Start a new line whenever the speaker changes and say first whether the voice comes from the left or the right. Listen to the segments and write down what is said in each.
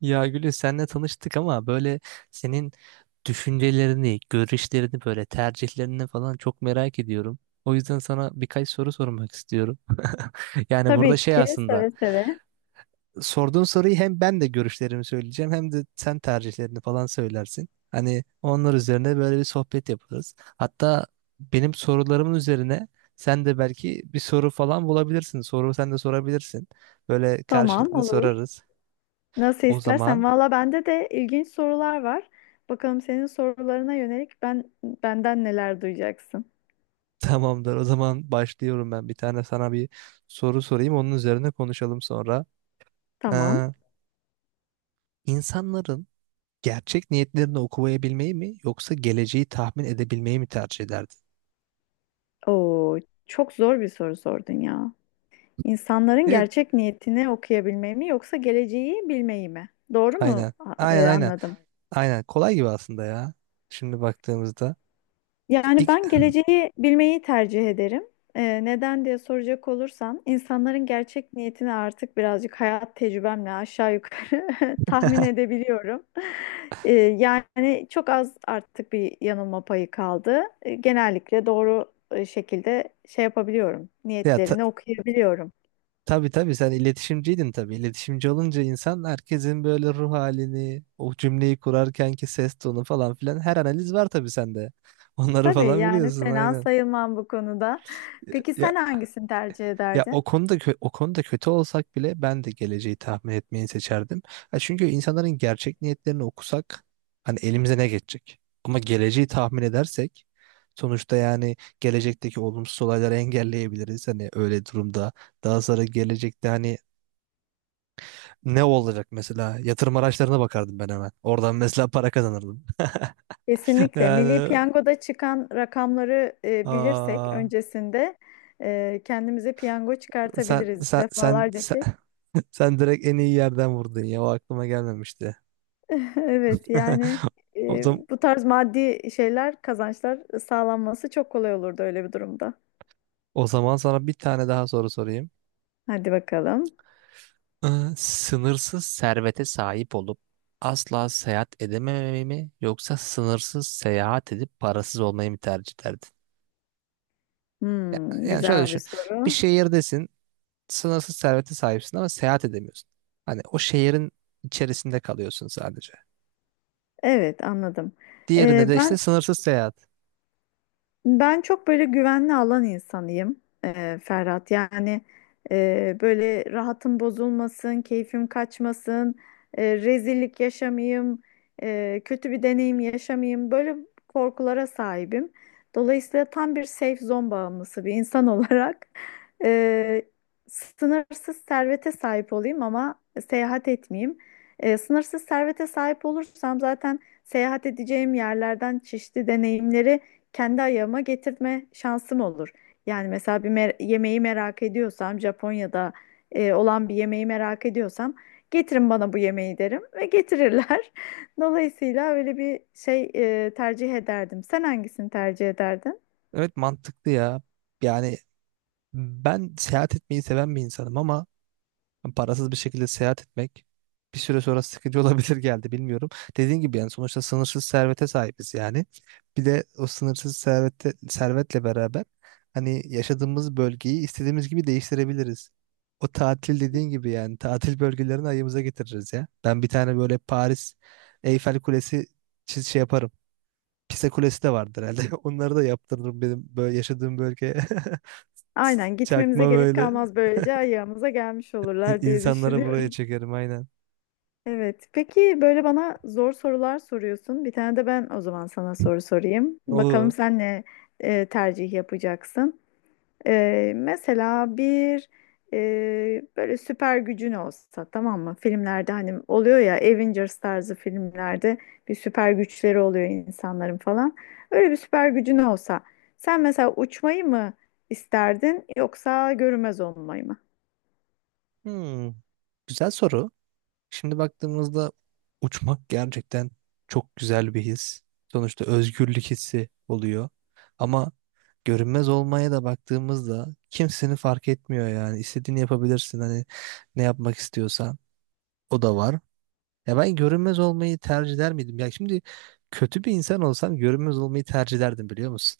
right: Ya Gülü, senle tanıştık ama böyle senin düşüncelerini, görüşlerini, böyle tercihlerini falan çok merak ediyorum. O yüzden sana birkaç soru sormak istiyorum. Yani burada
left: Tabii
right: şey
left: ki
right: aslında,
left: seve seve.
right: sorduğun soruyu hem ben de görüşlerimi söyleyeceğim hem de sen tercihlerini falan söylersin. Hani onlar üzerine böyle bir sohbet yaparız. Hatta benim sorularımın üzerine sen de belki bir soru falan bulabilirsin. Soru sen de sorabilirsin. Böyle
left: Tamam,
right: karşılıklı
left: olur.
right: sorarız.
left: Nasıl
right: O
left: istersen.
right: zaman
left: Valla bende de ilginç sorular var. Bakalım senin sorularına yönelik benden neler duyacaksın.
right: tamamdır. O zaman başlıyorum ben. Bir tane sana bir soru sorayım. Onun üzerine konuşalım sonra.
left: Tamam.
right: Ee, insanların gerçek niyetlerini okuyabilmeyi mi yoksa geleceği tahmin edebilmeyi mi tercih ederdin?
left: Oo, çok zor bir soru sordun ya. İnsanların
right: E,
left: gerçek niyetini okuyabilmeyi mi yoksa geleceği bilmeyi mi? Doğru mu
right: aynen. Aynen aynen.
left: anladım?
right: Aynen. Kolay gibi aslında ya. Şimdi baktığımızda.
left: Yani
right: İlk,
left: ben geleceği bilmeyi tercih ederim. Neden diye soracak olursan, insanların gerçek niyetini artık birazcık hayat tecrübemle aşağı yukarı tahmin edebiliyorum. Yani çok az artık bir yanılma payı kaldı. Genellikle doğru şekilde şey yapabiliyorum,
right: ya ta,
left: niyetlerini okuyabiliyorum.
right: tabii tabii, sen iletişimciydin tabii. İletişimci olunca insan herkesin böyle ruh halini, o cümleyi kurarkenki ses tonu falan filan, her analiz var tabii sende. Onları
left: Tabii,
right: falan
left: yani
right: biliyorsun,
left: fena
right: aynen.
left: sayılmam bu konuda. Peki
right: Ya
left: sen hangisini tercih
right: Ya
left: ederdin?
right: o konuda o konuda kötü olsak bile ben de geleceği tahmin etmeyi seçerdim. Ya çünkü insanların gerçek niyetlerini okusak hani elimize ne geçecek? Ama geleceği tahmin edersek sonuçta, yani gelecekteki olumsuz olayları engelleyebiliriz. Hani öyle durumda daha sonra gelecekte hani ne olacak, mesela yatırım araçlarına bakardım ben hemen. Oradan mesela para kazanırdım.
left: Kesinlikle. Milli
right: Yani
left: Piyango'da çıkan rakamları bilirsek
right: aa,
left: öncesinde kendimize piyango
right: sen
left: çıkartabiliriz
right: sen sen
left: defalarca
right: sen,
left: ki.
right: sen direkt en iyi yerden vurdun ya, o aklıma gelmemişti.
left: Evet, yani
right: O zaman,
left: bu tarz maddi şeyler, kazançlar sağlanması çok kolay olurdu öyle bir durumda.
right: o zaman sana bir tane daha soru sorayım.
left: Hadi bakalım.
right: Ee, Sınırsız servete sahip olup asla seyahat edememeyi mi yoksa sınırsız seyahat edip parasız olmayı mı tercih ederdin?
left: Hmm,
right: Yani şöyle
left: güzel bir
right: düşün. Bir
left: soru.
right: şehirdesin, sınırsız servete sahipsin ama seyahat edemiyorsun. Hani o şehrin içerisinde kalıyorsun sadece.
left: Evet, anladım.
right: Diğerinde
left: E,
right: de işte
left: ben
right: sınırsız seyahat.
left: Ben çok böyle güvenli alan insanıyım, Ferhat. Yani böyle rahatım bozulmasın, keyfim kaçmasın, rezillik yaşamayayım, kötü bir deneyim yaşamayayım. Böyle korkulara sahibim. Dolayısıyla tam bir safe zone bağımlısı bir insan olarak e, sınırsız servete sahip olayım ama seyahat etmeyeyim. Sınırsız servete sahip olursam zaten seyahat edeceğim yerlerden çeşitli deneyimleri kendi ayağıma getirme şansım olur. Yani mesela yemeği merak ediyorsam Japonya'da olan bir yemeği merak ediyorsam getirin bana bu yemeği derim ve getirirler. Dolayısıyla öyle bir şey tercih ederdim. Sen hangisini tercih ederdin?
right: Evet, mantıklı ya. Yani ben seyahat etmeyi seven bir insanım ama parasız bir şekilde seyahat etmek bir süre sonra sıkıcı olabilir geldi, bilmiyorum. Dediğim gibi, yani sonuçta sınırsız servete sahibiz yani. Bir de o sınırsız servetle beraber hani yaşadığımız bölgeyi istediğimiz gibi değiştirebiliriz. O tatil dediğin gibi, yani tatil bölgelerini ayımıza getiririz ya. Ben bir tane böyle Paris Eyfel Kulesi çiz şey yaparım. Pisa Kulesi de vardır herhalde. Onları da yaptırırım benim böyle yaşadığım bölgeye.
left: Aynen, gitmemize
right: Çakma
left: gerek
right: böyle
left: kalmaz, böylece ayağımıza gelmiş olurlar diye
right: insanları buraya
left: düşünüyorum.
right: çekerim, aynen.
left: Evet. Peki, böyle bana zor sorular soruyorsun. Bir tane de ben o zaman sana soru sorayım. Bakalım
right: Olur.
left: sen ne tercih yapacaksın? Mesela bir böyle süper gücün olsa, tamam mı? Filmlerde hani oluyor ya, Avengers tarzı filmlerde bir süper güçleri oluyor insanların falan. Öyle bir süper gücün olsa sen mesela uçmayı mı isterdin yoksa görünmez olmayı mı?
right: Hmm, güzel soru. Şimdi baktığımızda uçmak gerçekten çok güzel bir his. Sonuçta özgürlük hissi oluyor. Ama görünmez olmaya da baktığımızda kimsenin fark etmiyor yani. İstediğini yapabilirsin, hani ne yapmak istiyorsan o da var. Ya ben görünmez olmayı tercih eder miydim? Ya şimdi kötü bir insan olsam görünmez olmayı tercih ederdim, biliyor musun?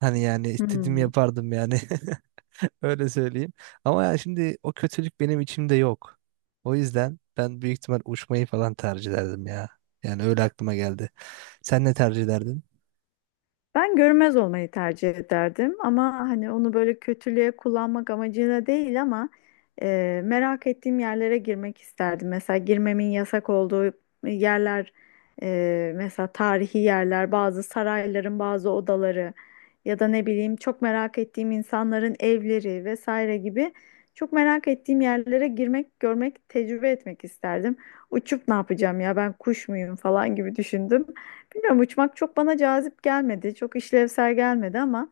right: Hani yani istediğimi
left: Hmm.
right: yapardım yani. Öyle söyleyeyim. Ama ya şimdi o kötülük benim içimde yok. O yüzden ben büyük ihtimal uçmayı falan tercih ederdim ya. Yani öyle aklıma geldi. Sen ne tercih ederdin?
left: Ben görünmez olmayı tercih ederdim ama hani onu böyle kötülüğe kullanmak amacıyla değil ama merak ettiğim yerlere girmek isterdim. Mesela girmemin yasak olduğu yerler, mesela tarihi yerler, bazı sarayların bazı odaları ya da ne bileyim çok merak ettiğim insanların evleri vesaire gibi çok merak ettiğim yerlere girmek, görmek, tecrübe etmek isterdim. Uçup ne yapacağım ya, ben kuş muyum falan gibi düşündüm. Bilmiyorum, uçmak çok bana cazip gelmedi. Çok işlevsel gelmedi ama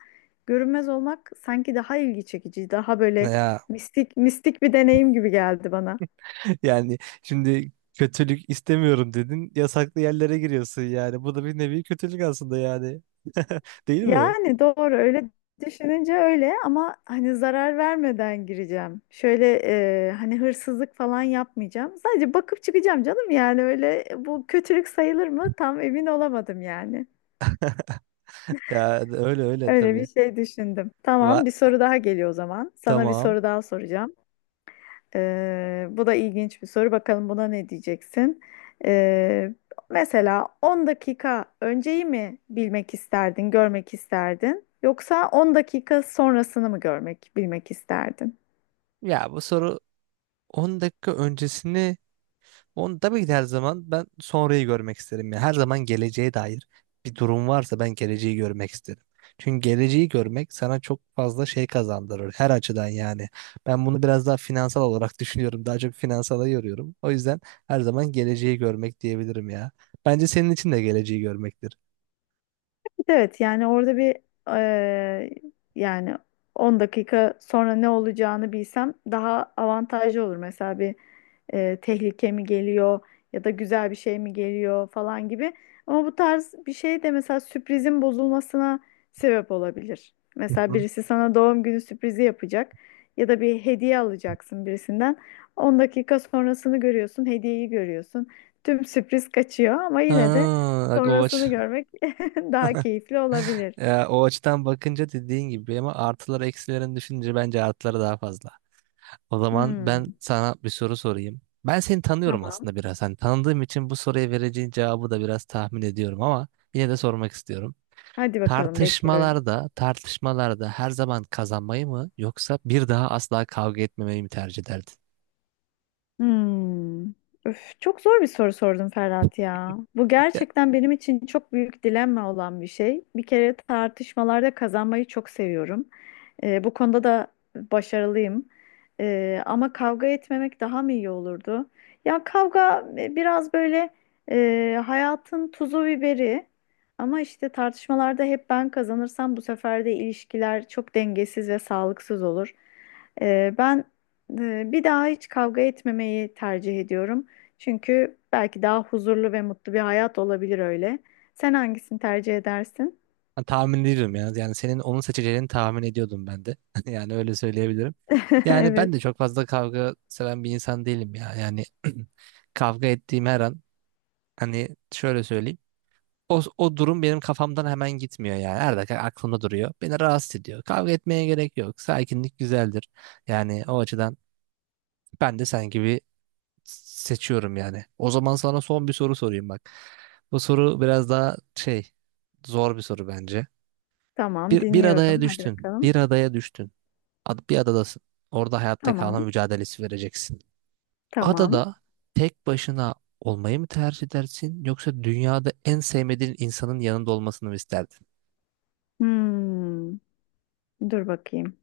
left: görünmez olmak sanki daha ilgi çekici, daha
right: Ne
left: böyle
right: ya,
left: mistik mistik bir deneyim gibi geldi bana.
right: yani şimdi kötülük istemiyorum dedin. Yasaklı yerlere giriyorsun yani. Bu da bir nevi kötülük aslında yani. Değil mi?
left: Yani doğru, öyle düşününce öyle ama hani zarar vermeden gireceğim. Şöyle hani hırsızlık falan yapmayacağım. Sadece bakıp çıkacağım canım, yani öyle bu kötülük sayılır mı? Tam emin olamadım yani.
right: Ya öyle öyle
left: Öyle bir
right: tabii.
left: şey düşündüm.
right: Va
left: Tamam, bir soru daha geliyor o zaman. Sana bir
right: tamam.
left: soru daha soracağım. Bu da ilginç bir soru. Bakalım buna ne diyeceksin? Ee, Mesela 10 dakika önceyi mi bilmek isterdin, görmek isterdin? Yoksa 10 dakika sonrasını mı görmek, bilmek isterdin?
right: Ya bu soru, 10 dakika öncesini, onu tabii ki de. Her zaman ben sonrayı görmek isterim. Yani her zaman geleceğe dair bir durum varsa ben geleceği görmek isterim. Çünkü geleceği görmek sana çok fazla şey kazandırır her açıdan yani. Ben bunu biraz daha finansal olarak düşünüyorum. Daha çok finansala yoruyorum. O yüzden her zaman geleceği görmek diyebilirim ya. Bence senin için de geleceği görmektir.
left: Evet, yani orada bir eee, yani 10 dakika sonra ne olacağını bilsem daha avantajlı olur. Mesela bir tehlike mi geliyor ya da güzel bir şey mi geliyor falan gibi. Ama bu tarz bir şey de mesela sürprizin bozulmasına sebep olabilir.
right: Hı
left: Mesela
right: hı.
left: birisi sana doğum günü sürprizi yapacak ya da bir hediye alacaksın birisinden. 10 dakika sonrasını görüyorsun, hediyeyi görüyorsun. Tüm sürpriz kaçıyor ama yine de
right: Aa, bak o aç.
left: sonrasını görmek daha keyifli olabilir.
right: Ya, o açıdan bakınca dediğin gibi ama artıları eksilerini düşününce bence artıları daha fazla. O zaman
left: Hmm,
right: ben sana bir soru sorayım. Ben seni tanıyorum
left: tamam.
right: aslında biraz. Hani tanıdığım için bu soruya vereceğin cevabı da biraz tahmin ediyorum ama yine de sormak istiyorum.
left: Hadi bakalım, bekliyorum.
right: Tartışmalarda her zaman kazanmayı mı yoksa bir daha asla kavga etmemeyi mi tercih ederdin?
left: Hmm. Öf, çok zor bir soru sordun Ferhat ya. Bu gerçekten benim için çok büyük dilemma olan bir şey. Bir kere tartışmalarda kazanmayı çok seviyorum. Bu konuda da başarılıyım. Ama kavga etmemek daha mı iyi olurdu? Ya kavga biraz böyle hayatın tuzu biberi. Ama işte tartışmalarda hep ben kazanırsam bu sefer de ilişkiler çok dengesiz ve sağlıksız olur. Ben Bir daha hiç kavga etmemeyi tercih ediyorum. Çünkü belki daha huzurlu ve mutlu bir hayat olabilir öyle. Sen hangisini tercih edersin?
right: Ya, tahmin ediyorum ya. Yani senin onun seçeceğini tahmin ediyordum ben de. Yani öyle söyleyebilirim. Yani ben
left: Evet,
right: de çok fazla kavga seven bir insan değilim ya. Yani kavga ettiğim her an, hani şöyle söyleyeyim. O, o durum benim kafamdan hemen gitmiyor yani. Her dakika aklımda duruyor. Beni rahatsız ediyor. Kavga etmeye gerek yok. Sakinlik güzeldir. Yani o açıdan ben de sen gibi seçiyorum yani. O zaman sana son bir soru sorayım bak. Bu soru biraz daha şey, zor bir soru bence.
left: tamam,
right: Bir adaya
left: dinliyorum. Hadi
right: düştün.
left: bakalım.
right: Bir adaya düştün. Bir adadasın. Orada hayatta kalma
left: Tamam,
right: mücadelesi vereceksin.
left: tamam.
right: Adada tek başına olmayı mı tercih edersin yoksa dünyada en sevmediğin insanın yanında olmasını mı isterdin?
left: Hmm, dur bakayım.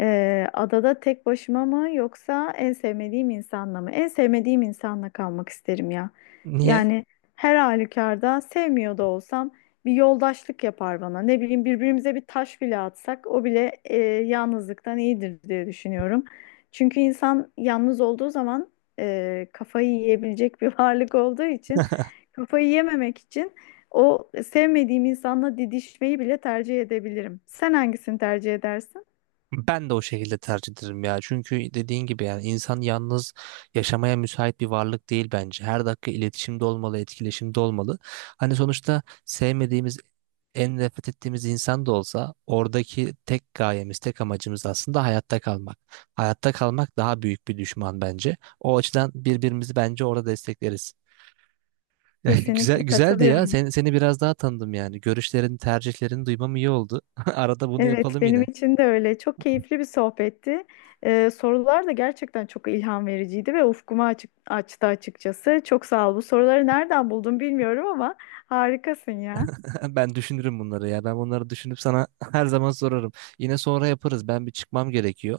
left: Adada tek başıma mı yoksa en sevmediğim insanla mı? En sevmediğim insanla kalmak isterim ya.
right: Niye?
left: Yani her halükarda sevmiyor da olsam bir yoldaşlık yapar bana. Ne bileyim, birbirimize bir taş bile atsak o bile yalnızlıktan iyidir diye düşünüyorum. Çünkü insan yalnız olduğu zaman kafayı yiyebilecek bir varlık olduğu için kafayı yememek için o sevmediğim insanla didişmeyi bile tercih edebilirim. Sen hangisini tercih edersin?
right: Ben de o şekilde tercih ederim ya. Çünkü dediğin gibi, yani insan yalnız yaşamaya müsait bir varlık değil bence. Her dakika iletişimde olmalı, etkileşimde olmalı. Hani sonuçta sevmediğimiz, en nefret ettiğimiz insan da olsa oradaki tek gayemiz, tek amacımız aslında hayatta kalmak. Hayatta kalmak daha büyük bir düşman bence. O açıdan birbirimizi bence orada destekleriz. Ya, güzel
left: Kesinlikle
right: güzeldi ya.
left: katılıyorum.
right: Seni biraz daha tanıdım yani. Görüşlerini, tercihlerini duymam iyi oldu. Arada bunu
left: Evet,
right: yapalım
left: benim
right: yine.
left: için de öyle. Çok keyifli bir sohbetti. Sorular da gerçekten çok ilham vericiydi ve ufkumu açtı açıkçası. Çok sağ ol. Bu soruları nereden buldun bilmiyorum ama harikasın ya.
right: Ben düşünürüm bunları ya. Ben bunları düşünüp sana her zaman sorarım. Yine sonra yaparız. Ben bir çıkmam gerekiyor.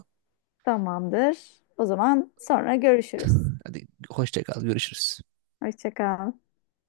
left: Tamamdır. O zaman sonra görüşürüz.
right: Hadi hoşça kal, görüşürüz.
left: Hoşça kal.